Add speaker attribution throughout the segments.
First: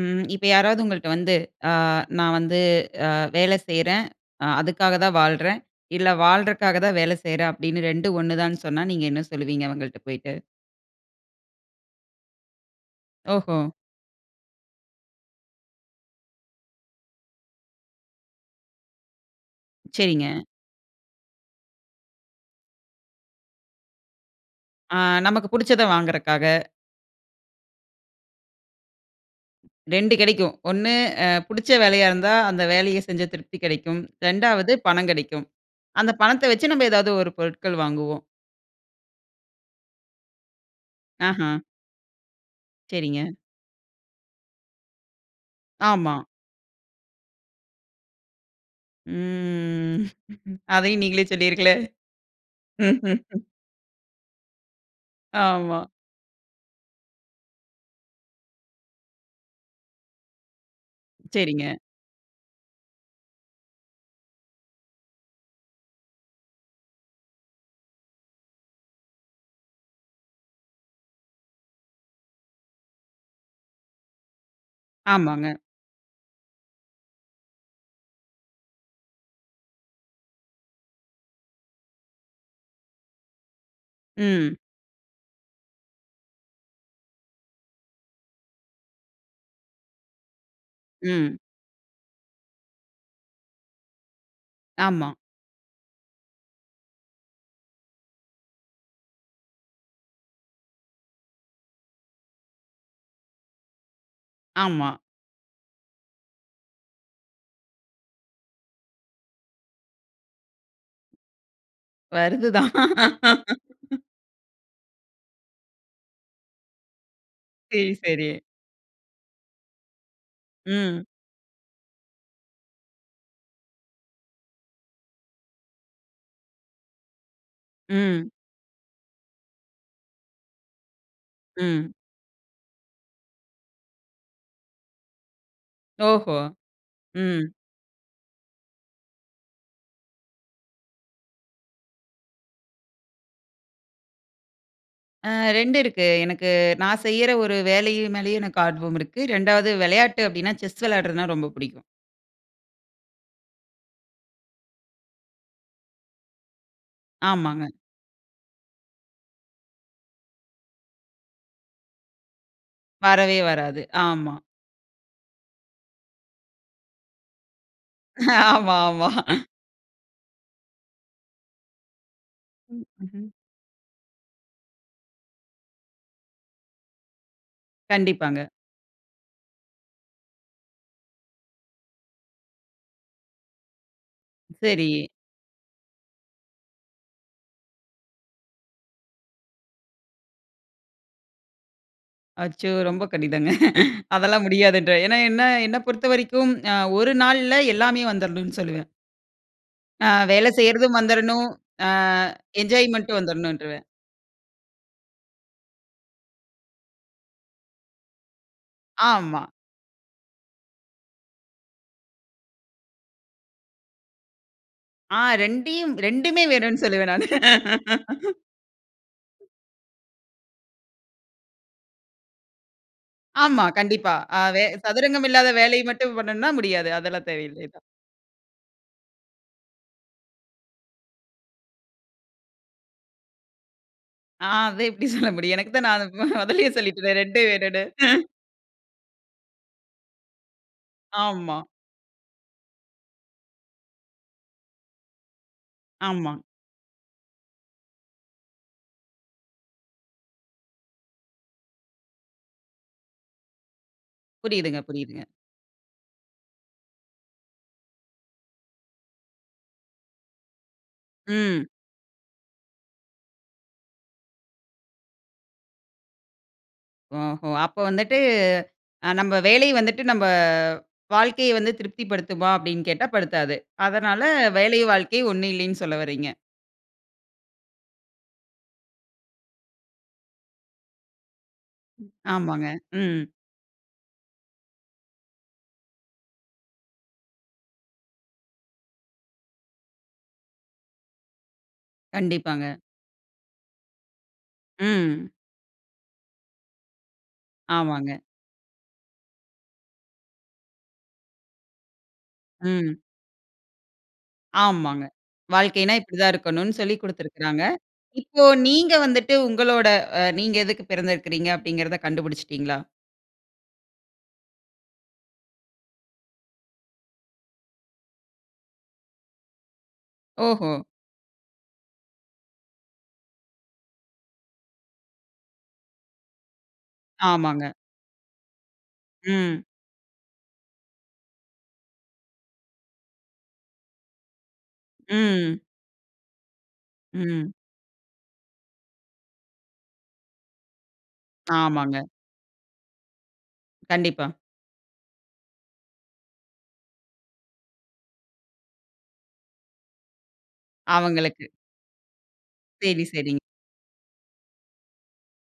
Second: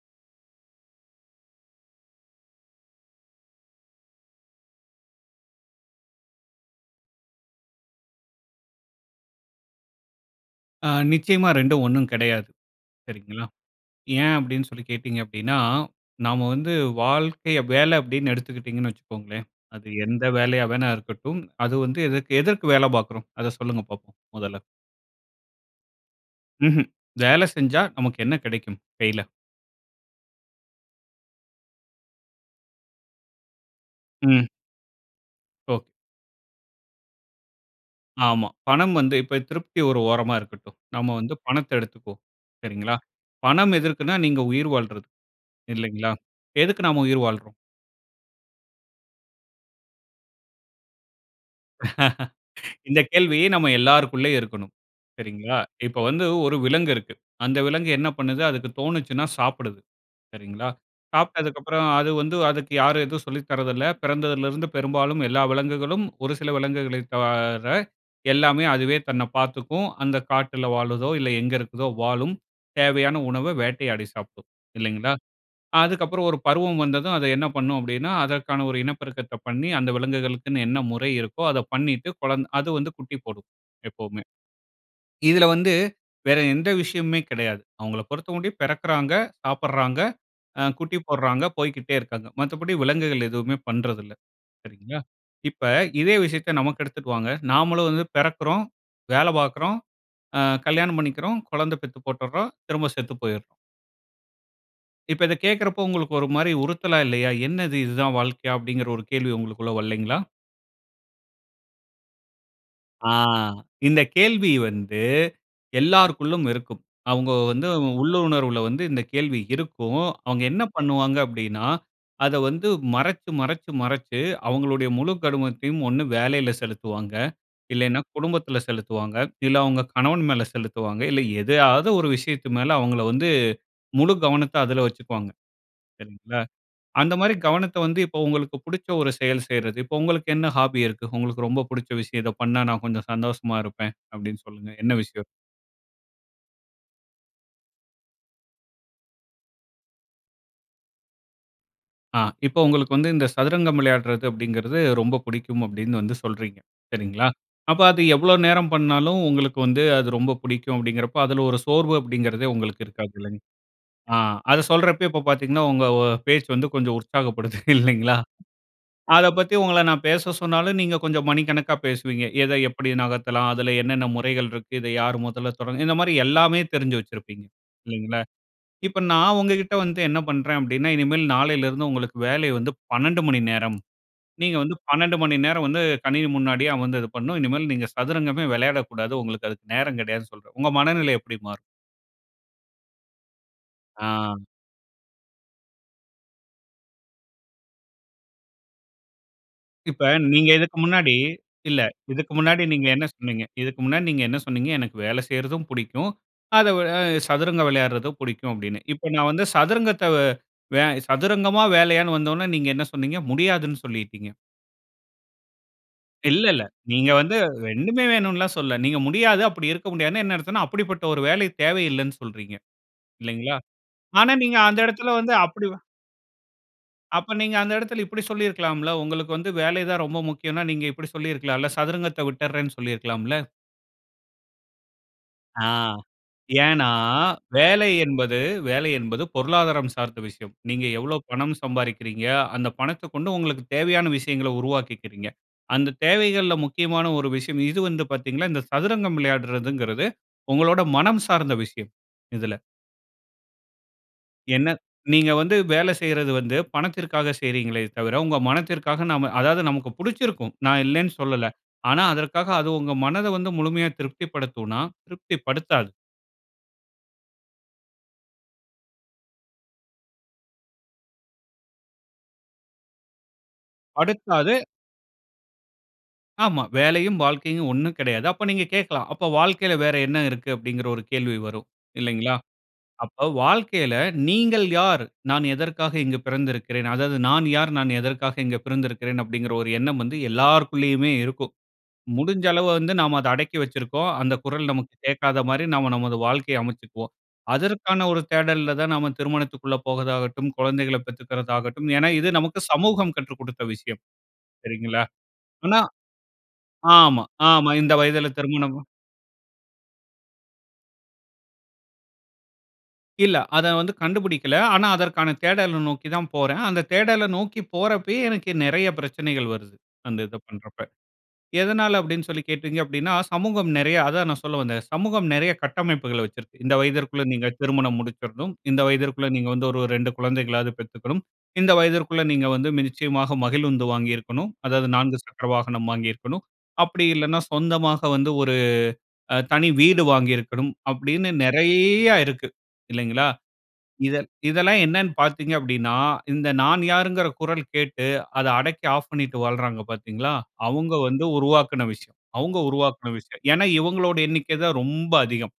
Speaker 1: ம். இப்ப யாராவது உங்கள்ட்ட வந்து, "அ நான் வந்து அ வேலை செய்றேன். அ அதுக்காக தான் வாழ்றேன். இல்ல வாழ்றக்காக தான் வேல செய்றேன்." அப்பிடின்னு 2 ம் 1 தான்னு சொன்னா, நீங்க என்ன சொல்லுவீங்க? அவுங்கள்ட போயிட்டு.
Speaker 2: ஆ நிச்சயமா 2 ம் 1 கெடையாது. சரிங்களா?
Speaker 1: ஓஹோ!
Speaker 2: ஏன் அப்படீன்னு சொல்லி கேட்டீங்க அப்படீன்னா, நாம வந்து வாழ்க்கைய வேல அப்படீன்னு எடுத்துக்கிட்டீங்கன்னு வச்சிக்கோங்களேன், அது எந்த
Speaker 1: சரிங்க.
Speaker 2: வேலையா வேணா இருக்கட்டும், அது வந்து எதற்கு எதற்கு வேல பார்க்கிறோம்? அத சொல்லுங்க பார்ப்போம். முதல்ல.
Speaker 1: ஆ நமக்கு புடிச்சத வாங்குறக்காக.
Speaker 2: ம்ஹ்ம். வேல செஞ்சா நமக்கு என்ன கிடைக்கும். கையில?
Speaker 1: 2 கிடைக்கும். 1 அ புடிச்ச வேலையா இருந்தா, அந்த வேலையை செஞ்ச திருப்தி கிடைக்கும்.
Speaker 2: ம்.
Speaker 1: 2 வது பணம் கிடைக்கும்.
Speaker 2: ஓ!
Speaker 1: அந்த பணத்த வச்சு, நம்ம எதாவது ஒரு பொருட்கள் வாங்குவோம்.
Speaker 2: ஆமா. பணம் வந்து இப்ப திருப்தி ஒரு ஓரமா இருக்கட்டும். நாம வந்து
Speaker 1: ஆஹா!
Speaker 2: பணத்த எடுத்துக்குவோம். சரிங்களா?
Speaker 1: சரிங்க.
Speaker 2: பணம் எதற்குன்னா, நீங்க உயிர் வாழ்றதுக்கு இல்லேங்களா?
Speaker 1: ஆமா.
Speaker 2: எதுக்கு நாம உயிர் வாழ்றோம்?
Speaker 1: ம். அதையும் நீங்களே சொல்லியிருங்களே.
Speaker 2: இந்த கேள்வி நம்ம எல்லாருக்குள்ளேயும் இருக்கணும். சரிங்களா?
Speaker 1: ஆமா.
Speaker 2: இப்ப வந்து ஒரு விலங்கு இருக்கு. அந்த விலங்கு என்ன பண்ணுது? அதுக்கு தோணுச்சுனா சாப்பிடுது, சரிங்களா?
Speaker 1: சரிங்க.
Speaker 2: சாப்பிட்டதுக்கப்பறம் அது வந்து அதுக்கு யாரும் எதுவும் சொல்லி தரதில்ல. பிறந்ததிலிருந்து பெரும்பாலும் எல்லா விலங்குகளும், ஒரு சில விலங்குகளை தவிர எல்லாமே அதுவே தன்னை பார்த்துக்கும், அந்த காட்டுல வாழுதோ, இல்ல எங்க இருக்குதோ, வாழும். தேவையான உணவ வேட்டையாடி சாப்பிடும், இல்லைங்களா?
Speaker 1: ஆமாங்க.
Speaker 2: அதுக்கப்புறம் ஒரு பருவம் வந்ததும் அது என்ன பண்ணும் அப்படீன்னா, அதற்கான ஒரு இனப்பெருக்கத்த பண்ணி அந்த விலங்குகளுக்குன்னு என்ன முறை இருக்கோ, அத பண்ணிட்டு குழந்த அது வந்து குட்டி போடும் எப்பவுமே.
Speaker 1: ம்.
Speaker 2: இதில வந்து வேற எந்த விஷயமுமே கிடையாது. அவுங்கள பொருத்தமட்டிலும் பிறக்கிறாங்க, சாப்பிட்றாங்க, அ குட்டி
Speaker 1: ம்.
Speaker 2: போடுறாங்க, போய்க்கிட்டே இருக்காங்க. மத்தபடி விலங்குகள் எதுவுமே பண்றதில்ல, சரிங்களா?
Speaker 1: ஆமா.
Speaker 2: இப்ப இதே விஷயத்த நமக்கு எடுத்துட்டு வாங்க, நாமளும் வந்து பிறக்கிறோம், வேலை பார்க்கிறோம், அ கல்யாணம் பண்ணிக்கிறோம். குழந்தை பெத்து போட்டுட்றோம். திரும்ப செத்து போயிர்றோம்.
Speaker 1: ஆமா.
Speaker 2: இப்ப இத கேக்குறப்ப உங்களுக்கு, ஒரு மாரி உறுத்தலா இல்லையா? என்னது, இது தான் வாழ்க்கையா? அப்பிடீங்கிற ஒரு கேள்வி உங்களுக்குள்ள வல்லைங்களா?
Speaker 1: வருது தான்.
Speaker 2: ஆ! இந்த கேள்வி வந்து எல்லாருக்குள்ளும் இருக்கும். அவுங்க வந்து
Speaker 1: சரி, சரி.
Speaker 2: உள்ளுணர்வுல வந்து, இந்த கேள்வி இருக்கும். அவங்க என்ன
Speaker 1: ம்.
Speaker 2: பண்ணுவாங்க அப்டீன்னா, அத வந்து மறச்சு மறச்சு மறச்சு அவுங்களுடைய முழுக் கவனத்தையும் ஒண்ணு வேலைல செலுத்துவாங்க. இல்லைனா,
Speaker 1: ம்.
Speaker 2: குடும்பத்துல செலுத்துவாங்க. இல்ல, அவங்க கணவன் மேல செலுத்துவாங்க. இல்ல, எதையாவது
Speaker 1: ம்.
Speaker 2: ஒரு விஷயத்து மேல, அவங்கள வந்து முழு கவனத்த அதுல வச்சுக்குவாங்க,
Speaker 1: ஓஹோ!
Speaker 2: சரிங்களா. அந்த மாரி
Speaker 1: ம்.
Speaker 2: கவனத்த வந்து இப்போ உங்களுக்கு புடிச்ச ஒரு செயல் செய்றது. இப்ப உங்களுக்கு என்ன ஹாபி இருக்கு? உங்களுக்கு ரொம்ப புடுச்ச விஷயம். "இத பண்ணா நான் கொஞ்சம் சந்தோஷமா இருப்பேன்" அப்பிடீன்னு சொல்லுங்க. என்ன விஷயம்?
Speaker 1: அ 2 இருக்கு. எனக்கு நான் செய்யிற ஒரு வேலையு மேலயும் எனக்கு ஆர்வம் இருக்கு. 2வது விளையாட்டு அப்பிடீன்னா, செஸ் விளையாடுறதுனா ரொம்ப பிடிக்கும்.
Speaker 2: அ இப்ப உங்களுக்கு வந்து இந்த சதுரங்கம் விளையாடுறது அப்டீங்கிறது, ரொம்ப பிடிக்கும் அப்டீன்னு வந்து சொல்றீங்க. சரிங்களா?
Speaker 1: ஆமாங்க.
Speaker 2: அப்ப அது எவ்ளோ நேரம் பண்ணாலும் உங்களுக்கு வந்து, அது ரொம்ப பிடிக்கும் அப்டீங்கின்றப்ப அதுல ஒரு சோர்வு அப்டீங்கிறதே உங்களுக்கு இருக்காது, இல்ல
Speaker 1: வரவே வராது.
Speaker 2: அ
Speaker 1: ஆமா.
Speaker 2: அத சொல்றப்பயே, இப்ப பார்த்தீங்கன்னா, உங்க அ பேச்சு வந்து கொஞ்சம் உற்சாகப்படுது, இல்லைங்களா?
Speaker 1: ஆமா, ஆமா.
Speaker 2: அத பத்தி உங்கள நான் பேச சொன்னாலும் நீங்க கொஞ்சம் மணிக்கணக்கா பேசுவீங்க. எத
Speaker 1: ம்,
Speaker 2: எப்படி
Speaker 1: ம்ஹ்ம்.
Speaker 2: நகத்தலாம்? அதுல என்னன்ன முறைகள் இருக்கு? இத யார் முதல்ல தொடங்க இந்த மாரி எல்லாமே தெரிஞ்சு வச்சிருப்பீங்க, இல்லைங்களா?
Speaker 1: கண்டிப்பாங்க.
Speaker 2: இப்ப நான் உங்ககிட்ட வந்து என்ன பண்றேன் அப்டீன்னா இனிமேல் நாளைலலிருந்து உங்களுக்கு வேலை வந்து 12 மணி நேரம். நீங்க வந்து
Speaker 1: சரி.
Speaker 2: 12 மணி நேரம் வந்து, கணினி முன்னாடியே அமர்ந்து இது பண்ணணும். இனிமேல் நீங்க சதுரங்கமே விளையாடக்கூடாது. உங்களுக்கு அதுக்கு நேரம் கிடையாதுன்னு சொல்றேன். உங்க மனநிலை எப்பிடி மாறும்?
Speaker 1: அச்சோ! ரொம்ப கடினங்க.
Speaker 2: ஆ.
Speaker 1: அதெல்லாம் முடியாதுன்றேன். ஏன்னா, என்ன என்ன பொறுத்தவரைக்கும் அ ஒரு நாள்ல எல்லாமே வந்துர்றணும்னு சொல்வேன்.
Speaker 2: இப்ப
Speaker 1: ஆ
Speaker 2: நீங்க
Speaker 1: வேலை
Speaker 2: இதுக்கு
Speaker 1: செய்றதும்
Speaker 2: முன்னாடி,
Speaker 1: வந்துரணும்.
Speaker 2: இல்ல
Speaker 1: ஆ
Speaker 2: இதுக்கு முன்னாடி நீங்க என்ன
Speaker 1: என்ஜாய்மெண்ட்டும்
Speaker 2: சொன்னீங்க? இதுக்கு
Speaker 1: வந்துரணுன்றுவேன்.
Speaker 2: முன்னாடி நீங்க என்ன சொன்னீங்க, எனக்கு வேல செய்றதும் புடிக்கும், அத வ எ சதுரங்க விளையாடுறதும் புடிக்கும் அப்பிடின்னு. இப்ப நான் வந்து
Speaker 1: ஆமா.
Speaker 2: சதுரங்கத்த வே வே சதுரங்கமா? வேலையான்னு வந்த ஒன்னே, நீங்க என்ன சொன்னீங்க? முடியாதுன்னு சொல்லிட்டீங்க.
Speaker 1: ஆ 2ஐயும்,
Speaker 2: இல்ல,
Speaker 1: 2மே
Speaker 2: இல்ல.
Speaker 1: வேணுன்னு
Speaker 2: நீங்க
Speaker 1: சொல்லுவேன் நானு.
Speaker 2: வந்து 2மே வேணுண்லாம் சொல்லல. நீங்க முடியாது, அப்பிடி இருக்க முடியாதுன்னா என்ன அர்த்தம்ன்னா, அப்படிப்பட்ட ஒரு வேலை தேவை இல்லன்னு சொல்றீங்க, இல்லங்களா?
Speaker 1: ஆமா. கண்டிப்பா.
Speaker 2: ஆனா,
Speaker 1: அ
Speaker 2: நீங்க
Speaker 1: வெ
Speaker 2: அந்த எடத்துல
Speaker 1: சதுரங்கம்
Speaker 2: வந்து
Speaker 1: இல்லாத
Speaker 2: அப்பிடி வா
Speaker 1: வேலைய மட்டும் பண்ணணும்னா முடியாது. அதெல்லாம்
Speaker 2: அப்ப நீங்க,
Speaker 1: தேவையில்லை
Speaker 2: அந்த
Speaker 1: தான்.
Speaker 2: எடத்துல இப்புடி சொல்லி இருக்கலாம்ல, உங்களுக்கு வந்து வேலை தான் ரொம்ப முக்கியம்ன்னா, நீங்க இப்புடி சொல்லி இருக்கலாம்ல, சதுரங்கத்த விட்டர்றேன்னு சொல்லியிருக்கலாம்ல.
Speaker 1: ஆ அது எப்பிடி சொல்ல முடியும்?
Speaker 2: ஆ.
Speaker 1: எனக்கு தான் நான் அத மொ மொதல்லயே
Speaker 2: ஏன்னா,
Speaker 1: சொல்லிட்டேனே, 2ஐயும், வேணும்னு.
Speaker 2: வேலை என்பது வேலை என்பது பொருளாதாரம் சார்ந்த விஷயம். நீங்க எவ்வளவு பணம்
Speaker 1: ஆமா.
Speaker 2: சம்பாரிக்கிறீங்க? அந்த பணத்த கொண்டு உங்களுக்கு தேவையான விஷயங்கள உருவாக்கிகிறீங்க. அந்த
Speaker 1: ஆமா.
Speaker 2: தேவைகள்ல்ல முக்கியமான ஒரு விஷயம், இது வந்து பாத்தீங்கன்னா, இந்த சதுரங்கம் விளையாடுறதுங்கிறது, உங்களோட மனம் சார்ந்த விஷயம், இதுல. என்ன
Speaker 1: புரியுதுங்க, புரியுதுங்க.
Speaker 2: நீங்க வந்து வேல செய்றது வந்து பணத்திற்காக செய்கிறீங்ளே தவிர, உங்க மனத்திற்காக நம்ம அதாவது நமக்கு புடிச்சிருக்கும். நான் இல்லன்னு சொல்லல.
Speaker 1: ம்.
Speaker 2: ஆனா, அதற்காக அது உங்க மனத வந்து முழுமையா திருப்தி படுத்துமானா? திருப்தி படுத்தாது.
Speaker 1: ஓஹோ! அப்போ வந்துட்டு அ நம்ப வேலை வந்துட்டு நம்ப வாழ்க்கைய வந்து திருப்தி படுத்துமா? அப்டீன்னு கேட்டா படுத்தாது. அதனால
Speaker 2: படுத்தாது.
Speaker 1: வேலை வாழ்க்கை ஒண்ணு இல்லின்னு சொல்ல வர்றீங்க.
Speaker 2: ஆமா. வேலையும் வாழ்க்கையும் ஒண்ணு கிடையாது. அப்ப நீங்க கேட்கலாம். அப்ப வாழ்க்கையில வேற என்ன இருக்கு? அப்டீன்ங்கிற ஒரு கேள்வி வரும் இல்லைங்களா?
Speaker 1: ஆமாங்க.
Speaker 2: அப்ப
Speaker 1: ம்.
Speaker 2: வாழ்க்கையில நீங்கள் யார்? நான் எதற்காக இங்கு பிறந்திருக்கிறேன்? அதாவது, நான் யார்? நான் எதற்காக இங்கு பிறந்திருக்கிறேன்? அப்டீங்கிற ஒரு எண்ணம் வந்து எல்லாருக்குள்ளேயுமே இருக்கும். முடிஞ்ச அளவு
Speaker 1: கண்டிப்பாங்க.
Speaker 2: வந்து நம்ம அத அடக்கி வச்சிருக்கோம். அந்த குரல் நமக்கு
Speaker 1: ம்.
Speaker 2: கேட்காத மாரி நம்ம நமது வாழ்க்கைய அமச்சிக்குவோம். அதற்கான
Speaker 1: ஆமாங்க.
Speaker 2: ஒரு தேடல்ல தான் நம்ம திருமணத்திக்குள்ள போவதாகட்டும், குழந்தைகள பெத்துக்கறதாகட்டும். ஏனா, இது நமக்கு
Speaker 1: ம்.
Speaker 2: சமூகம் கற்றுக் கொடுத்த விஷயம். சரிங்களா?
Speaker 1: ஆமாங்க.
Speaker 2: ஆனா
Speaker 1: வாழ்க்கைனா இப்டி தான் இருக்கணுனு சொல்லிக்
Speaker 2: ஆமா,
Speaker 1: குடுத்திருக்குறாங்க.
Speaker 2: ஆமா. இந்த வயதுல
Speaker 1: இப்போ
Speaker 2: திருமணம்.
Speaker 1: நீங்க வந்துட்டு உங்களோட அ நீங்க எதுக்கு பிறந்திருக்கிறீங்க? அப்டீங்கிறத கண்டுபிடிச்சிடீங்களா?
Speaker 2: இல்ல, அத வந்து கண்டுபுடிக்கல. ஆனா, அதற்கான தேடல நோக்கி தான் போறன். அந்த தேடல நோக்கி போறப்பயே எனக்கு நிறைய பிரச்சனைகள் வருது. அந்த இத பண்ற
Speaker 1: ஓஹோ!
Speaker 2: அப்ப. எதனால அப்டின்னு சொல்லி கேட்டீங்க அப்டீன்னா, சமூகம் நிறைய அதான் நான் சொல்ல வந்தேன். சமூகம் நிறைய கட்டமைப்புகள வச்சிருக்கு. இந்த வயதிற்குள்ள நீங்க
Speaker 1: ஆமாங்க.
Speaker 2: திருமணம் முடிச்சற்ணும். இந்த வயதிற்குள்ள நீங்க
Speaker 1: ம்.
Speaker 2: வந்து ஒரு 2 குழந்தைகளாவது பெத்துக்கணும். இந்த வயதிற்குள்ள நீங்க வந்து நிச்சயமாக மகிழுந்து வாங்கியிருக்கணும். அதாவது, 4 சக்கர
Speaker 1: ம்.
Speaker 2: வாகனம் வாங்கியிருக்கணும். அப்டி இல்லனா
Speaker 1: ம்.
Speaker 2: சொந்தமாக வந்து ஒரு அ தனி வீடு வாங்கியிருக்கணும். அப்டீன்னு
Speaker 1: ஆமாங்க.
Speaker 2: நிறைய இருக்கு. இல்லைங்களா? இத
Speaker 1: கண்டிப்பா.
Speaker 2: இதெல்லாம் என்னன்னு பார்த்தீங்க அப்டீன்னா, இந்த நான் யார்ங்கிற குரல் கேட்டு அத அடக்கி ஆஃப் பண்ணிட்டு வாழ்றாங்க பார்த்தீங்களா, அவங்க வந்து
Speaker 1: அவங்களுக்கு.
Speaker 2: உருவாக்குன விஷயம். அவங்க
Speaker 1: சரி,
Speaker 2: உருவாக்குன
Speaker 1: சரி.
Speaker 2: விஷயம். ஏன்னா, இவங்களுடைய எண்ணிக்க தான் ரொம்ப அதிகம்.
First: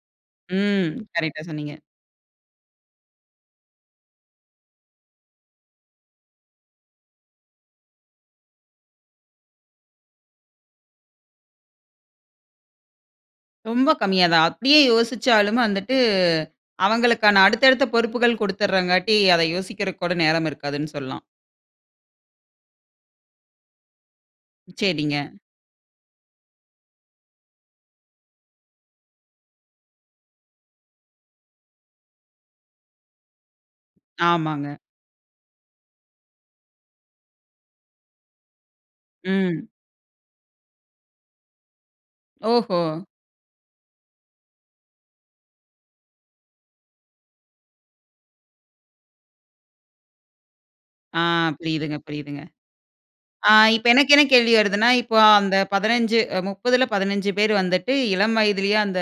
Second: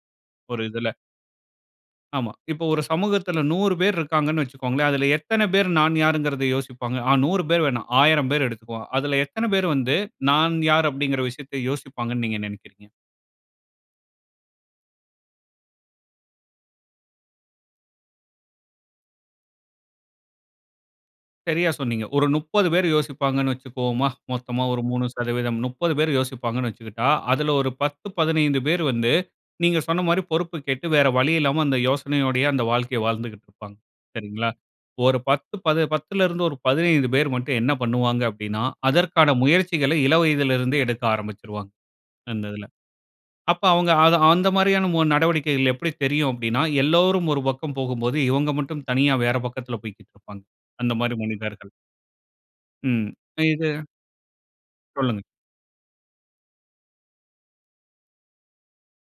Speaker 2: ஒரு
Speaker 1: ம்.
Speaker 2: இதுல.
Speaker 1: கரெக்ட்‌டா சொன்னீங்க.
Speaker 2: ஆமா. இப்போ ஒரு சமூகத்துல, 100 பேர் இருக்காங்கன்னு வச்சுக்கோங்களேன். அதுல எத்தன பேரு, நான் யாருங்கிறத யோசிப்பாங்க. ஆ 100 பேரு வேணாம். 1000 பேரு எடுத்துக்குவோம். அதுல எத்தன பேரு வந்து, "நான் யாரு" அப்படிங்கிற விஷயத்தை யோசிப்பாங்கன்னு, நீங்க நெனைக்கிறீங்க?
Speaker 1: ரொம்ப கம்மியா தான். அப்பிடியே யோசிச்சாலும் வந்துட்டு அவங்களுக்கான அடுத்த அடுத்த பொறுப்புகள் குடுத்துறங்காட்டி, அதை யோசிக்கிறதுக்கு கூட நேரம் இருக்காதுன்னு சொல்லலாம்.
Speaker 2: சரியா சொன்னீங்க. ஒரு 30 பேரு யோசிப்பாங்கன்னு வச்சிக்குவோமா? மொத்தமா ஒரு 3
Speaker 1: சரிங்க.
Speaker 2: சதவீதம். 30 பேரு யோசிப்பாங்கன்னு வச்சுக்கிட்டா, அதுல ஒரு 10, 15 பேரு வந்து, நீங்க சொன்ன மாரி பொறுப்பு கேட்டு, வேற வழியில்லாம அந்த யோசனையோடையே அந்த வாழ்க்கைய வாழ்ந்துகிட்டு இருப்பாங்க, சரிங்களா?
Speaker 1: ஆமாங்க.
Speaker 2: ஒரு 10 பது பத்துலருந்து ஒரு 15 பேர் மட்டும், என்ன பண்ணுவாங்க அப்படின்னா, அதற்கான
Speaker 1: ம்.
Speaker 2: முயற்சிகளை இளவயதுல இருந்தே எடுக்க ஆரம்பிச்சுருவாங்க, அந்த இதுல.
Speaker 1: ஓஹோ!
Speaker 2: அப்போ அவுங்க‍ அது அந்த மாரியான மு நடவடிக்கைகள், எப்பிடி தெரியும் அப்படின்னா, எல்லோரும் ஒரு பக்கம் போகும்போது, இவங்க மட்டும் தனியா வேற பக்கத்துல, போய்க்கிட்டு இருப்பாங்க. அந்த மாரி
Speaker 1: ஆ
Speaker 2: மனிதர்கள்.
Speaker 1: புரியுதுங்க, புரியுதுங்க.
Speaker 2: ம்,
Speaker 1: ஆ
Speaker 2: இது
Speaker 1: இப்ப எனக்கு என்ன கேள்வி வருதுன்னா, இப்போ
Speaker 2: சொல்லுங்க.
Speaker 1: அந்த 15, அ 30ல 15 பேர் வந்துட்டு இளம் வயதுலயே அந்த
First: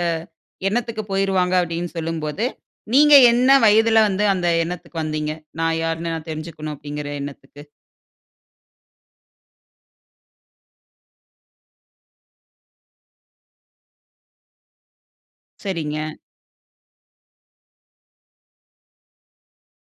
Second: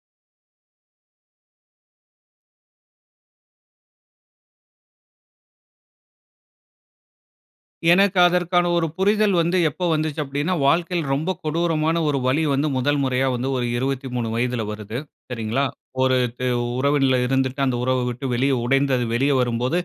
Speaker 1: எண்ணத்துக்கு போயிருவாங்க, அப்பிடின்னு சொல்லும்போது, நீங்க என்ன வயதுல வந்து, அந்த எண்ணத்துக்கு வந்தீங்க? நான் யாருன்னு, நான் தெரிஞ்சுக்கணும் அப்படிங்கிற எண்ணத்துக்கு?
Speaker 2: எனக்கு அதற்கான ஒரு புரிதல் வந்து, எப்போ வந்துச்சு அப்படின்னா, வாழ்க்கையில ரொம்ப கொடூரமான ஒரு வலி வந்து, முதல் முறையா வந்து ஒரு 23 வயதுல வருது, சரிங்களா?
Speaker 1: சரிங்க.
Speaker 2: ஒரு து உறவின்ல இருந்துட்டு, அந்த உறவ விட்டு வெளிய உடைந்து அது வெளிய வரும்போது,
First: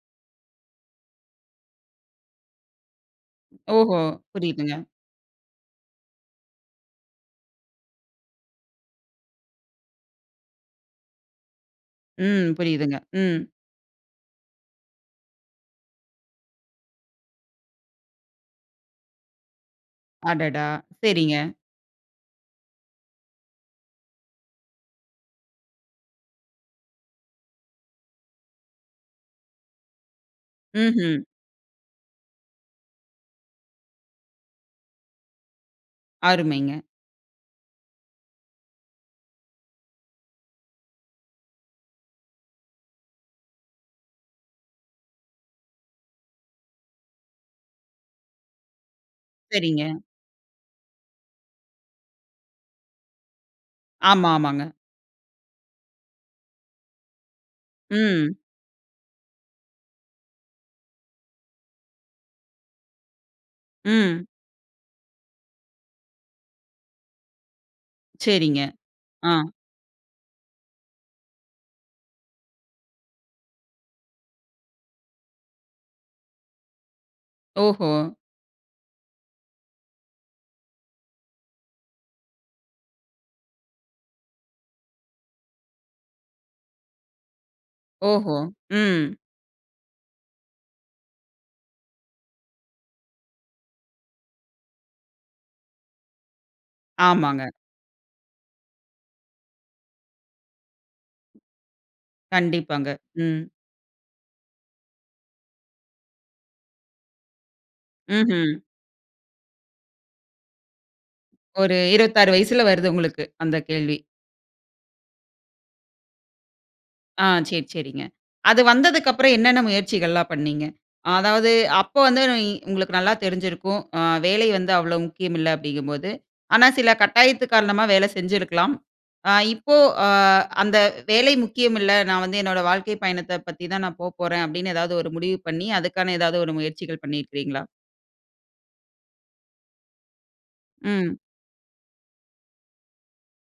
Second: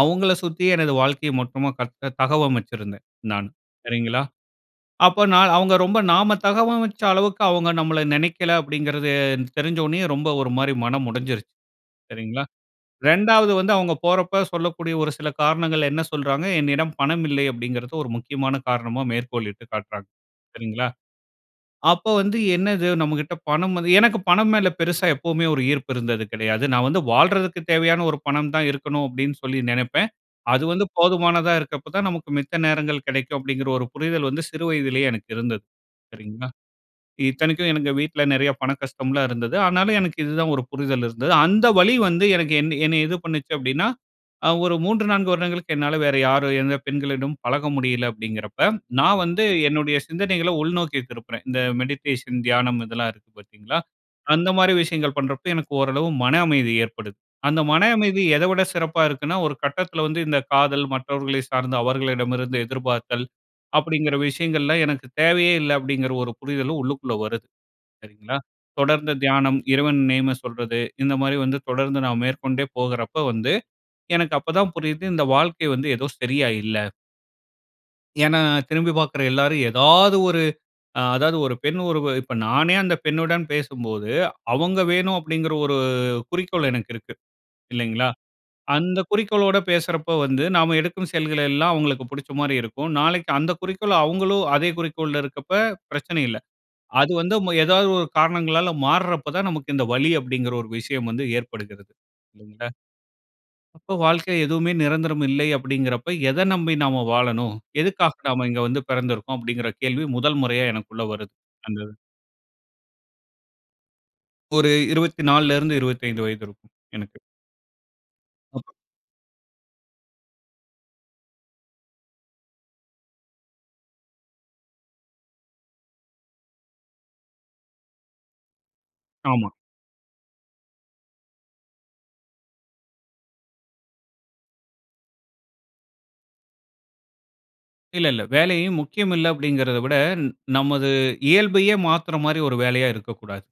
Speaker 2: அவுங்கள சுத்தி, எனது வாழ்க்கைய மொத்தமா கட்டுனே தகவமைச்சிருந்தேன், நான்.
Speaker 1: ஓஹோ!
Speaker 2: சரிங்களா?
Speaker 1: புரியுதுங்க.
Speaker 2: அப்ப நான் அவுங்க ரொம்ப நாம தகவமைச்ச அளவுக்கு, அவுங்க நம்மள நெனக்கல, அப்படிங்கிறது தெரிஞ்ச ஒடனேயே, ரொம்ப ஒரு மாரி மனம் உடைஞ்சிருச்சு. சரிங்களா?
Speaker 1: ம், புரியுதுங்க, ம்.
Speaker 2: ரெண்டாவது வந்து, அவுங்க போறப்ப சொல்லக்கூடிய ஒரு சில காரணங்கள், என்ன சொல்றாங்க, "என்னிடம் பணம் இல்லை" அப்படிங்கிறத ஒரு முக்கியமான காரணமா மேற்கோள் இட்டு காட்றாங்க,
Speaker 1: அடடா!
Speaker 2: சரிங்களா?
Speaker 1: சரிங்க.
Speaker 2: அப்போ வந்து, என்னது! நம்ம கிட்ட பணம் வந்து எனக்கு பணம் மேலே பெருசா எப்பவுமே ஒரு ஈர்ப்பு இருந்தது கெடையாது. நான் வந்து வாழ்றதுக்கு தேவையான ஒரு பணம் தான் இருக்கணும் அப்படின்னு சொல்லி நெனப்பேன். அது வந்து
Speaker 1: ம்ஹ்ம்.
Speaker 2: போதுமானதா இருக்கப்ப தான், நமக்கு மித்த நேரங்கள் கெடைக்கும் அப்படிங்கிற ஒரு புரிதல் வந்து, சிறு வயதுலயே எனக்கு இருந்தது, சரிங்களா?
Speaker 1: அருமைங்க.
Speaker 2: இத்தனைக்கும் எனக்கு வீட்ல, நெறையா பண கஷ்டம்லாம் இருந்தது. ஆனாலும், எனக்கு இதுதான் ஒரு புரிதல் இருந்தது. அந்த வலி வந்து எனக்கு என்ன என்னை இது பண்ணுச்சு அப்படின்னா, அ ஒரு 3, 4 வருடங்களுக்கு என்னால வேற யாரு, எந்த பெண்களிடமும் பழக முடியல அப்படிங்கிறப்ப, நான் வந்து
Speaker 1: சரிங்க.
Speaker 2: என்னுடைய சிந்தனைகள உள்நோக்கி திருப்புறேன். இந்த மெடிடேஷன் தியானம் இதெல்லாம் இருக்கு, பாத்தீங்களா?
Speaker 1: ஆமா,
Speaker 2: அந்த மாரி
Speaker 1: ஆமாங்க.
Speaker 2: விஷயங்கள் பண்றப்போ, எனக்கு ஓரளவு மன அமைதி ஏற்படுது. அந்த மன அமைதி
Speaker 1: ம்.
Speaker 2: எத விட சிறப்பா இருக்குன்னா, ஒரு கட்டத்துல வந்து, "இந்த காதல், மற்றவர்களை சார்ந்த, அவர்களிடமிருந்து எதிர்பார்த்தல்," அப்படிங்கிற
Speaker 1: ம்.
Speaker 2: விஷயங்கள்லாம் எனக்கு தேவையே இல்லை, அப்படிங்கிற ஒரு புரிதலும் உள்ளுக்குள்ள வருது, சரிங்களா?
Speaker 1: சரிங்க.
Speaker 2: தொடர்ந்த
Speaker 1: ஆ.
Speaker 2: தியானம். இறைவன் நேம சொல்றது, இந்த மாரி வந்து தொடர்ந்து நான் மேற்கொண்டே போகுறப்ப வந்து, எனக்கு அப்ப தான் புரியுது இந்த வாழ்க்கை வந்து ஏதோ சரியா இல்ல.
Speaker 1: ஓஹோ!
Speaker 2: ஏன்னா, திரும்பி பாக்குற எல்லாரும், ஏதாவது ஒரு அ அதாவது ஒரு பெண் ஒருவ இப்ப நானே அந்த பெண்ணுடன் பேசும்போது, அவுங்க வேணும், அப்பிடிங்கிற ஒரு குறிக்கோள் எனக்கு இருக்கு. இல்லங்களா?
Speaker 1: ஓஹோ!
Speaker 2: அந்த
Speaker 1: ம்.
Speaker 2: குறிக்கோளோட பேசுறப்ப வந்து, நாம எடுக்கும் செயல்கள் எல்லாம் அவுங்களுக்கு புடிச்சமாரி இருக்கும். நாளைக்கு அந்த குறிக்கோள் அவுங்களும் அதே குறிக்கோள்ல இருக்கப்ப, பிரச்சனை இல்ல. அது வந்து
Speaker 1: ஆமாங்க.
Speaker 2: ம ஏதாவது ஒரு காரணங்களால மாறுறப்ப தான், நமக்கு இந்த வலி அப்பிடிங்கிற ஒரு விஷயம் வந்து ஏற்படுகிறது. இல்லங்களா?
Speaker 1: கண்டிப்பாங்க. ம்.
Speaker 2: அப்போ, வாழ்க்கையில எதுவுமே நிரந்தரம் இல்லை, அப்பிடிங்கிறப்ப, "எத நம்பி நாம வாழணும்? எதுக்காக நாம இங்க
Speaker 1: ம்ஹ்ம்.
Speaker 2: வந்து பெறந்திருக்கோம்?" அப்பிடிங்கிற கேள்வி முதல் முறையா எனக்குள்ள வருது.
Speaker 1: ஒரு
Speaker 2: அந்த
Speaker 1: 26 வயசுல வருது உங்களுக்கு, அந்த கேள்வி.
Speaker 2: ஒரு 24ல இருந்து 25 வயது இருக்கும், எனக்கு.
Speaker 1: ஆ சரி, சரிங்க. அது
Speaker 2: [unintelligible]
Speaker 1: வந்ததுக்கப்புறம், என்னன்ன முயற்சிகள்லாம் பண்ணீங்க? அதாவது அப்ப வந்து, நொய் உங்களுக்கு நல்லா தெரிஞ்சிருக்கும். அ வேலை வந்து அவ்ளோ முக்கியம் இல்ல அப்டிங்கும்போது ஆனா, சில கட்டாயத்தின் காரணமா, வேல செஞ்சிருக்கலாம். அ
Speaker 2: ஆமா.
Speaker 1: இப்போ அ அந்த வேலை முக்கியம் இல்ல. நான் வந்து என்னோட வாழ்க்கைப் பயணத்த பத்தி தான் நான் போக போறேன், அப்பிடின்னு எதாவது ஒரு முடிவு பண்ணி, அதுக்கான ஏதாவது ஒரு முயற்சிகள் பண்ணியிருக்கிறீங்களா?
Speaker 2: இல்ல, இல்ல வேலையும் முக்கியம் இல்ல அப்பிடிங்கிறதவிட, ந நமது
Speaker 1: ம்.
Speaker 2: இயல்பையே மாத்துறமாரி ஒரு வேலையா இருக்கக்கூடாது,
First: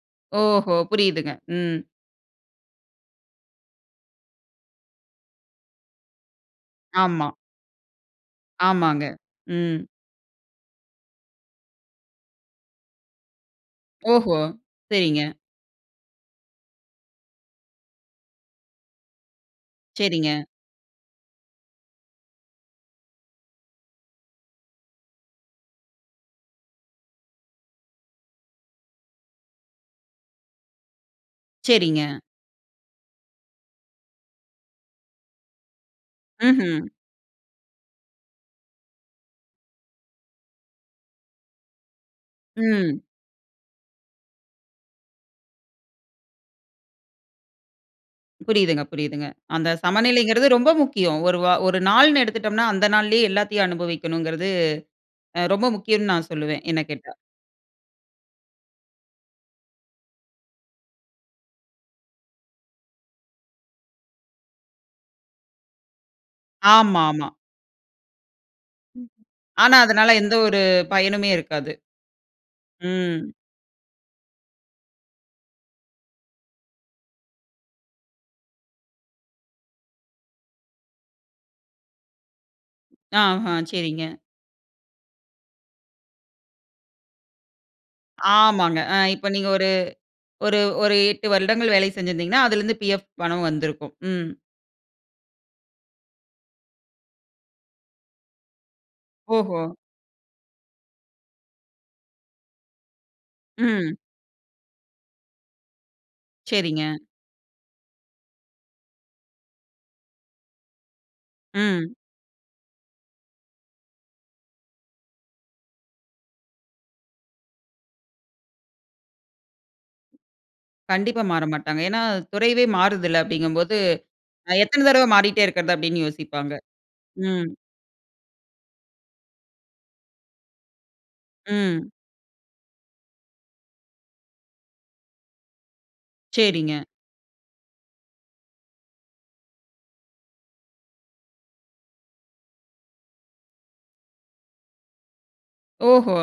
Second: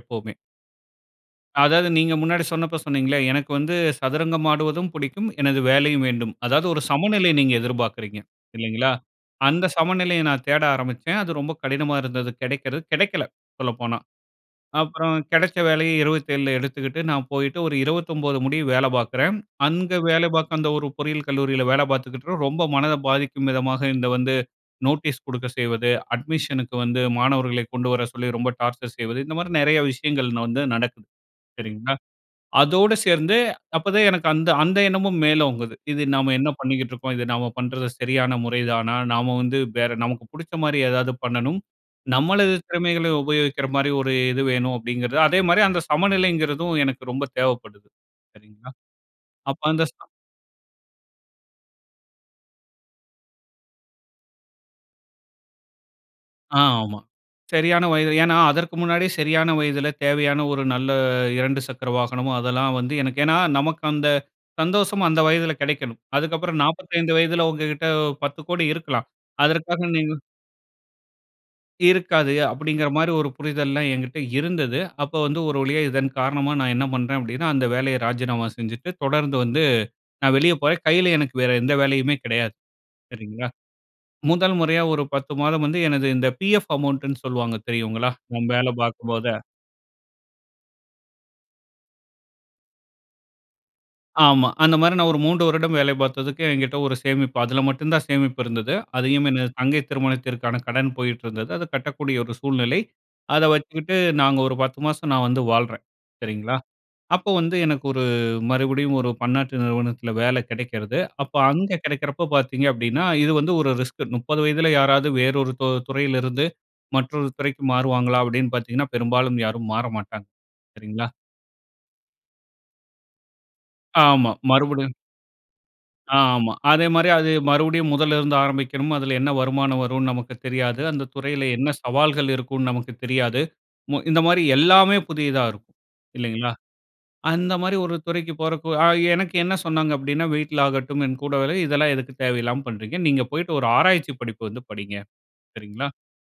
Speaker 2: எப்பவுமே.
Speaker 1: ஓஹோ! புரியுதுங்க. ம்.
Speaker 2: அதாவது, நீங்க முன்னாடி சொன்னப்ப சொன்னீங்களே, எனக்கு வந்து சதுரங்கமாடுவதும் புடிக்கும், எனது வேலையும் வேண்டும். அதாவது, ஒரு சமநிலைய
Speaker 1: ஆமா.
Speaker 2: நீங்க எதிர்பாக்குறீங்க. இல்லங்களா?
Speaker 1: ஆமாங்க.
Speaker 2: அந்த
Speaker 1: ம்.
Speaker 2: சமநிலைய நான் தேட ஆரம்பிச்சேன். அது ரொம்ப கடினமா இருந்தது, கெடைக்கிறது கெடைக்கல, சொல்லப்போனா.
Speaker 1: ஓஹோ!
Speaker 2: அப்புறம்,
Speaker 1: சரிங்க.
Speaker 2: கெடைச்ச வேலைய 27ல எடுத்துக்கிட்டு, நான் போயிட்டு ஒரு 29 முடிய வேல பாக்குறேன். அங்க வேல
Speaker 1: சரிங்க.
Speaker 2: பாக்க அந்த ஒரு பொறியியல் கல்லூரியில வேல பாத்துக்கிட்ருக்கப்ப ரொம்ப மனத பாதிக்கும் விதமாக, இந்த வந்து நோட்டீஸ் குடுக்க செய்வது, அட்மிஷனுக்கு வந்து மாணவர்களை கொண்டு வர சொல்லி ரொம்ப டார்ச்சர் செய்வது, இந்தமாரி நெறைய விஷயங்கள் ந வந்து நடக்குது, சரிங்களா?
Speaker 1: சரிங்க.
Speaker 2: அதோட சேர்ந்து அப்பதான் எனக்கு அந்த அந்த எண்ணமும் மேலோங்குது. இது "நாம என்ன
Speaker 1: ம்ஹ்ம்.
Speaker 2: பண்ணிக்கிட்டு இருக்கோம்? இது நாம பண்றது, சரியான முறைதானா? நாம வந்து, வேற நமக்கு புடிச்சமாரி ஏதாவது பண்ணணும். நம்மளது
Speaker 1: ம்.
Speaker 2: திறமைகள உபயோகிக்கிற மாரி ஒரு இது வேணும்" அப்பிடிங்கிறது, அதேமாரி அந்த சமநிலைங்கிறதும் எனக்கு ரொம்ப தேவைப்படுது. சரிங்களா?
Speaker 1: புரியுதுங்க, புரியுதுங்க.
Speaker 2: அப்போ,
Speaker 1: அந்த
Speaker 2: அந்த ச
Speaker 1: சமநிலைங்கிறது ரொம்ப முக்கியம். ஒரு வா ஒரு நாள்னு எடுத்துட்டோம்னா, அந்த நாள்லயே எல்லாத்தையும் அனுபவிக்கணுங்கிறது அ ரொம்ப முக்கியம்னு நான்
Speaker 2: ஆ,
Speaker 1: சொல்லுவேன், என்னக்
Speaker 2: ஆமா.
Speaker 1: கேட்டா.
Speaker 2: சரியான வயது. ஏன்னா, அதற்கு முன்னாடி சரியான வயதுல தேவையான ஒரு நல்ல 2 சக்கர வாகனமோ, அதெல்லாம் வந்து எனக்கு ஏன்னா, நமக்கு அந்த சந்தோஷமும் அந்த வயதுல கெடைக்கணும். அதுக்கப்புறம், 45
Speaker 1: ஆமாமா.
Speaker 2: வயதுல உங்ககிட்ட 10 கோடி இருக்கலாம்.
Speaker 1: ஆனா
Speaker 2: அதற்காக
Speaker 1: அதுனால
Speaker 2: நீங்க
Speaker 1: எந்த ஒரு பயனுமே இருக்காது.
Speaker 2: இருக்காது. அப்படிங்கிறமாரி ஒரு
Speaker 1: ம்.
Speaker 2: புரிதல்லாம் என்கிட்ட இருந்தது. அப்போ வந்து, ஒரு வழியா இதன் காரணமா நான் என்ன பண்றேன் அப்படின்னா, அந்த வேலைய ராஜினாமா செஞ்சுட்டு, தொடர்ந்து வந்து நான் வெளிய போறேன். கையில எனக்கு வேற எந்த வேலையுமே கெடையாது. சரிங்களா?
Speaker 1: ஆஹா, சரிங்க.
Speaker 2: முதல் முறையா ஒரு 10 மாதம் வந்து, எனது இந்த பிஎஃப் அமௌண்டுன்னு சொல்லுவாங்க, தெரியுங்களா? நம்ம வேலை
Speaker 1: ஆமாங்க. ஆ இப்ப
Speaker 2: பாக்கும்போதே
Speaker 1: நீங்க ஒரு ஒரு ஒரு 8 வருடங்கள் வேலை செஞ்சிருந்தீங்கன்னா, அதுல இருந்து பிஎஃப் பணம் வந்துருக்கும். ம்.
Speaker 2: ஆமா. அந்தமாரி நான் ஒரு 3 வருடம் வேலை பாத்ததுக்கு என்கிட்ட ஒரு சேமிப்பு அதுல மட்டும் தான் சேமிப்பு இருந்தது. அதையும் எனது
Speaker 1: ஓஹோ!
Speaker 2: தங்கை திருமணத்திற்கான கடன் போயிட்டு இருந்தது. அது கட்டக்கூடிய ஒரு சூழ்நிலை. அத
Speaker 1: ம்.
Speaker 2: வச்சுக்கிட்டு, நாங்க ஒரு 10 மாசம் நான் வந்து வாழ்றேன். சரிங்களா?
Speaker 1: சரிங்க.
Speaker 2: அப்போ வந்து, எனக்கு ஒரு மறுபடியும் ஒரு பன்னாட்டு நிறுவனத்துல வேலை கெடைக்கிறது. அப்ப அங்க
Speaker 1: ம்.
Speaker 2: கெடைக்கிறப்ப பாத்தீங்க அப்பிடின்னா, இது வந்து ஒரு ரிஸ்க்கு. 30 வயதுல யாராவது வேறொரு தொ துறையில இருந்து, மற்றொரு துறைக்கு மாறுவாங்களா! அப்பிடின்னு பாத்தீங்கன்னா, பெரும்பாலும் யாரும் மாற மாட்டாங்க. சரிங்களா?
Speaker 1: கண்டிப்பா மாறமாட்டாங்க. ஏன்னா, துறையே மாறுதுல்ல, அப்படிங்கும்போது,
Speaker 2: ஆமா.
Speaker 1: அ எத்தன
Speaker 2: மறுபடியும்
Speaker 1: தடவ மாறிட்டே இருக்கிறது அப்பிடின்னு
Speaker 2: ஆ, ஆமா.
Speaker 1: யோசிப்பாங்க.
Speaker 2: அதேமாரி அது
Speaker 1: ம்.
Speaker 2: மறுபடியும் முதல்ல இருந்து ஆரம்பிக்கணும். அதுல என்ன வருமானம் வருன்னு நமக்கு தெரியாது. அந்த துறையில என்ன
Speaker 1: ம்.
Speaker 2: சவால்கள் இருக்குன்னு நமக்கு தெரியாது. மு இந்த மாரி எல்லாமே புதிதா இருக்கும், இல்லங்களா?
Speaker 1: சரிங்க.
Speaker 2: அந்தமாரி ஒரு துறைக்கு போறக்கு ஆ எனக்கு என்ன சொன்னாங்க அப்பிடின்னா, வீட்ல ஆகட்டும், என்கூட வேலை இதெல்லாம் எதுக்கு தேவையில்லாம பண்றீங்க? நீங்க போயிட்டு ஒரு ஆராய்ச்சி படிப்பு வந்து படிங்க. சரிங்களா?
Speaker 1: ஓஹோ!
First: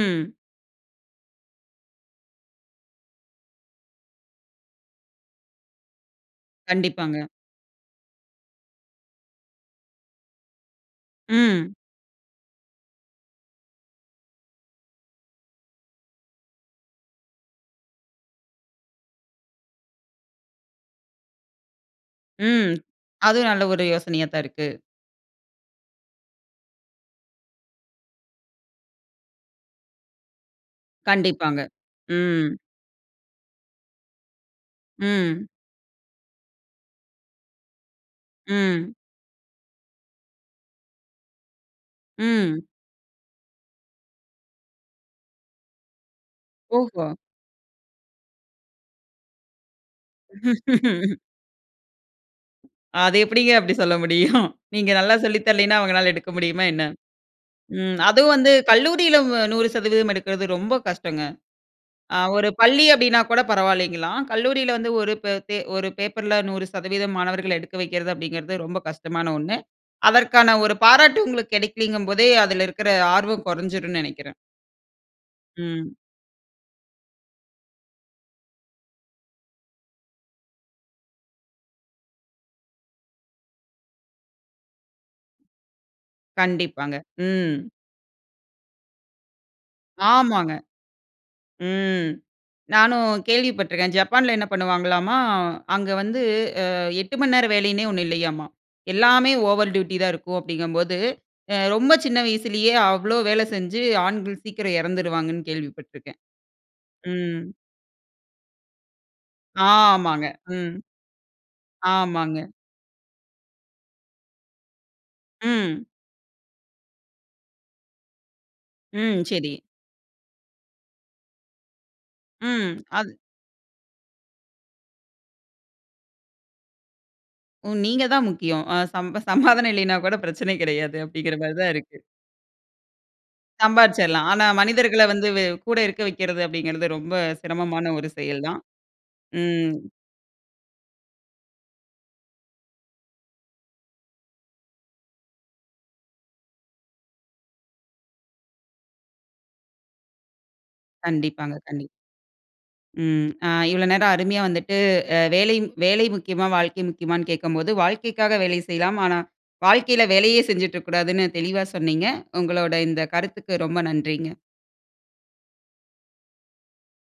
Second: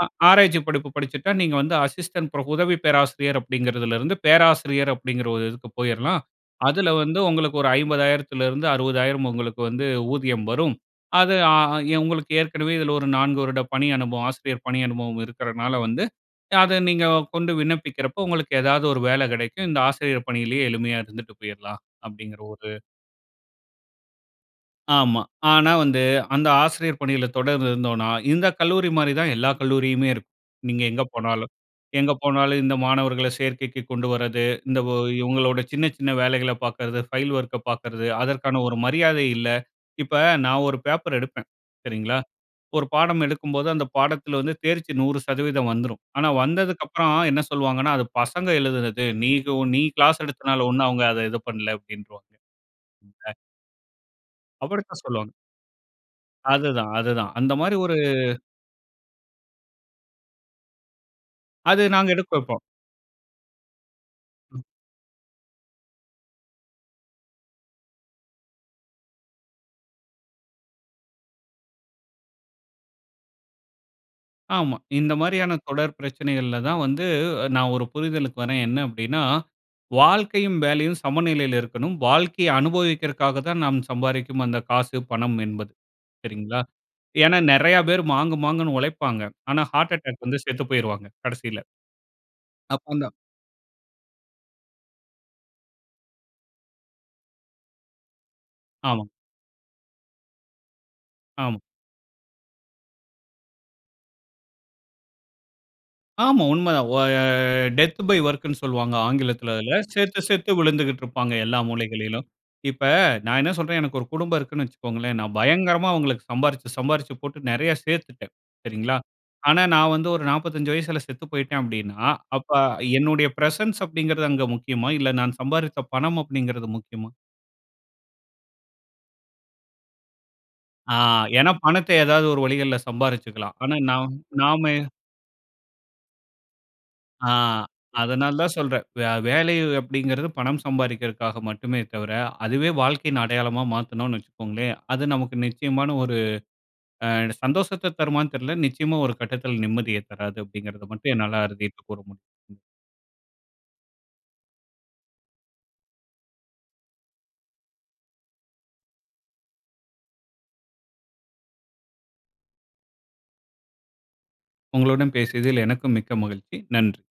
Speaker 2: அ ஆராய்ச்சி படிப்பு படிச்சிட்டா, நீங்க வந்து அசிஸ்டன்ட் ப்ரப் "உதவி பேராசிரியர்" அப்பிடிங்கிறதுல இருந்து, "பேராசிரியர்" அப்பிடிங்கிற ஒரு இதுக்கு போயிர்லாம். அதுல வந்து,
Speaker 1: கண்டிப்பாங்க.
Speaker 2: உங்களுக்கு ஒரு 50,000த்துல இருந்து 60,000 உங்களுக்கு வந்து ஊதியம் வரும். அது ஆ
Speaker 1: ம்.
Speaker 2: எ உங்களுக்கு ஏற்கனவே இதுல ஒரு 4 வருட பணி அனுபவம், ஆசிரியர் பணி அனுபவம் இருக்குறனால வந்து, ய அத நீங்க கொண்டு விண்ணப்பிக்கிறப்ப, உங்களுக்கு ஏதாவது ஒரு வேல கெடைக்கும். இந்த ஆசிரியர் பணியிலயே எளிமையா இருந்துட்டு போயிர்லாம், அப்பிடிங்கிற ஒரு
Speaker 1: ம் அதுவும் நல்ல ஒரு யோசனையா தான் இருக்கு.
Speaker 2: ஆமா. ஆனா வந்து அந்த ஆசிரியர் பணியில தொடர்ந்து இருந்தோன்னா, இந்த கல்லூரிமாரி தான் எல்லா கல்லூரியுமே இருக்கும், நீங்க எங்க போனாலும்.
Speaker 1: கண்டிப்பாங்க.
Speaker 2: எங்க
Speaker 1: ம்.
Speaker 2: போனாலும் இந்த மாணவர்கள சேர்க்கைக்கு கொண்டு வர்றது, இந்த ஒ
Speaker 1: ம்.
Speaker 2: இவுங்களோட சின்ன, சின்ன வேலைகள பாக்குறது ஃபைல் ஒர்க்க பாக்குறது, அதற்கான ஒரு
Speaker 1: ம்.
Speaker 2: மரியாதை இல்ல. இப்ப நான் ஒரு பேப்பர் எடுப்பேன். சரிங்களா?
Speaker 1: ம்.
Speaker 2: ஒரு பாடம் எடுக்கும்போது, அந்த பாடத்துல வந்து தேர்ச்சி 100% வந்துரும். ஆனா, வந்ததுக்கு
Speaker 1: ஓஹோ!
Speaker 2: அப்புறம் என்ன சொல்வாங்கன்னா, அது பசங்க எழுதுனது. நீகவு நீ கிளாஸ் எடுத்தனால ஒண்ணும் அவுங்க அத இது பண்ல, அப்பிடின்றுவாங்க.
Speaker 1: அது
Speaker 2: அ
Speaker 1: எப்பிடிங்க அப்பிடி சொல்ல முடியும்? நீங்க
Speaker 2: அப்படிதான்
Speaker 1: நல்லா
Speaker 2: சொல்லுவாங்க.
Speaker 1: சொல்லி தரலயின்னா, அவுங்கனால எடுக்க முடியுமா என்ன?
Speaker 2: அதுதான அதுதான். அந்தமாரி ஒரு
Speaker 1: ம் அதுவும் வந்து கல்லூரியில வ 100 சதவீதம் எடுக்கிறது ரொம்ப கஷ்டங்க.
Speaker 2: அது நாங்க
Speaker 1: அ
Speaker 2: எடுக்க
Speaker 1: ஒரு
Speaker 2: வப்போம்.
Speaker 1: பள்ளி அப்பிடின்னா கூட பரவாயில்லங்கலாம்.
Speaker 2: [unintelligible]
Speaker 1: கல்லூரியில வந்து ஒரு ப தே ஒரு பேப்பர்ல 100 சதவீதம் மாணவர்கள எடுக்க வைக்கிறது அப்பிடிங்கிறது ரொம்ப கஷ்டமான ஒன்னு. அதற்கான ஒரு பாராட்டு உங்களுக்கு கெடைக்கலங்கும்போதே அதுல இருக்குற ஆர்வம் கொறஞ்சிருன்னு நெனக்கிறேன்.
Speaker 2: ஆமா. இந்தமாரியான
Speaker 1: ம்.
Speaker 2: தொடர் பிரச்சனைகள்ல தான் வந்து அ நான் ஒரு புரிதலுக்கு வரேன். என்ன அப்பிடின்னா, "வாழ்க்கையும், வேலையும் சமநிலையில இருக்கணும். வாழ்க்கைய அனுபவிக்கிறதுக்காக தான் நாம் சம்பாரிக்கும் அந்த காசு, பணம் என்பது." சரிங்களா?
Speaker 1: கண்டிப்பாங்க.
Speaker 2: ஏன்னா,
Speaker 1: ம்.
Speaker 2: நெறையா பேரு மாங்கு, மாங்குன்னு ஒழைப்பாங்க. ஆனா, ஹார்ட் அட்டாக் வந்து
Speaker 1: ஆமாங்க.
Speaker 2: செத்து போயிருவாங்க, கடைசில.
Speaker 1: ம்
Speaker 2: அப்
Speaker 1: நானும்
Speaker 2: அந்த.
Speaker 1: கேள்விப்பட்டு இருக்கேன். ஜப்பான்ல என்ன பண்ணுவாங்களாம்மா, அங்க வந்து அ 8 மணி நேரம் வேலையின்னே ஒன்னு இல்லையாம்மா.
Speaker 2: ஆமா.
Speaker 1: எல்லாமே ஓவர் டியூட்டி தான் இருக்கும் அப்படிங்கும்போது, அ
Speaker 2: ஆமா.
Speaker 1: ரொம்ப சின்ன வயசுலயே அவ்ளோ வேல செஞ்சு ஆண்கள் சீக்கிரம் எறந்துருவாங்கன்னு கேள்விப்பட்டு இருக்கேன்.
Speaker 2: ஆமா உண்ம தான். ஓ ய
Speaker 1: ம்.
Speaker 2: டெத் பை ஒர்க்குன்னு சொல்வாங்க ஆங்கிலத்துல, அதுல. செத்து,
Speaker 1: ஆமாங்க.
Speaker 2: செத்து
Speaker 1: ம்.
Speaker 2: விழுந்துக்கிட்டு இருப்பாங்க. எல்லா மூளைகளிலும்.
Speaker 1: ஆமாங்க.
Speaker 2: இப்ப, நான் என்ன சொல்றேன், எனக்கு ஒரு குடும்பம் இருக்குன்னு வச்சிக்கோங்களேன். நான்
Speaker 1: ம்.
Speaker 2: பயங்கரமா அவுங்களுக்கு சம்பாரிச்சு, சம்பாரிச்சு போட்டு நெறையா சேத்துட்டேன். சரிங்களா?
Speaker 1: ம். சரி.
Speaker 2: ஆனா, நான் வந்து ஒரு 45 வயசுல செத்து போயிட்டேன் அப்பிடின்னா, அப்ப
Speaker 1: ம், அது
Speaker 2: என்னுடைய பிரசன்ஸ் அப்பிடிங்கிறது அங்க முக்கியமா? இல்ல, நான் சம்பாரிச்ச பணம் அப்பிடிங்கிறது முக்கியமா?
Speaker 1: ம். நீங்க தான் முக்கியம். அ சம்ப சமாதானம் இல்லையினாக்கூட பிரச்சனை
Speaker 2: ஆ
Speaker 1: கெடையாது. அப்பிடிங்கிற
Speaker 2: ஏன்னா,
Speaker 1: மாரிதான்
Speaker 2: பணத்த
Speaker 1: இருக்கு.
Speaker 2: எதாவது ஒரு வழிகள்ல சம்பாரிச்சுக்கலாம். ஆனா நான்
Speaker 1: சம்பாரிச்சிறலாம். ஆனா
Speaker 2: நாம
Speaker 1: மனிதர்கள வந்து வெ கூட இருக்க வக்கிறது அப்படிங்கிறது ரொம்ப
Speaker 2: ஆ,
Speaker 1: சிரமமான ஒரு
Speaker 2: அதனால
Speaker 1: செயல்
Speaker 2: தான்
Speaker 1: தான்.
Speaker 2: சொல்றேன். வே வேலை
Speaker 1: ம்.
Speaker 2: அப்பிடிங்கிறது, பணம் சம்பாரிக்கிறக்காக மட்டுமே தவிர, அதுவே வாழ்க்கையின் அடையாளமா மாத்துனோன்னு வச்சுக்கோங்களேன். அது நமக்கு நிச்சயமான ஒரு, அ சந்தோஷத்தத் தருமான்னு தெர்ல. நிச்சயமா ஒரு கட்டத்துல நிம்மதிய தராது, அப்பிடிங்கிறத மட்டும் என்னால
Speaker 1: கண்டிப்பாங்க,
Speaker 2: அறுதியிட்டு
Speaker 1: கண்டிப்பா.
Speaker 2: கூற முடியும். ம்.
Speaker 1: ம். ஆ இவ்வள நேரம் அருமையா வந்துட்டு அ வேலையின் வேலை முக்கியமா? வாழ்க்கை முக்கியமான்னு கேக்கும்போது வாழ்க்கைக்காக வேலை செய்யலாம். ஆனா, வாழ்க்கையில வேலையே செஞ்சிட்டு இருக்கக்கூடாதுன்னு தெளிவா சொன்னீங்க. உங்களோட இந்த கருத்துக்கு ரொம்ப நன்றிங்க.
Speaker 2: உங்களுடன் பேசியதில் எனக்கும் மிக்க மகிழ்ச்சி. நன்றி.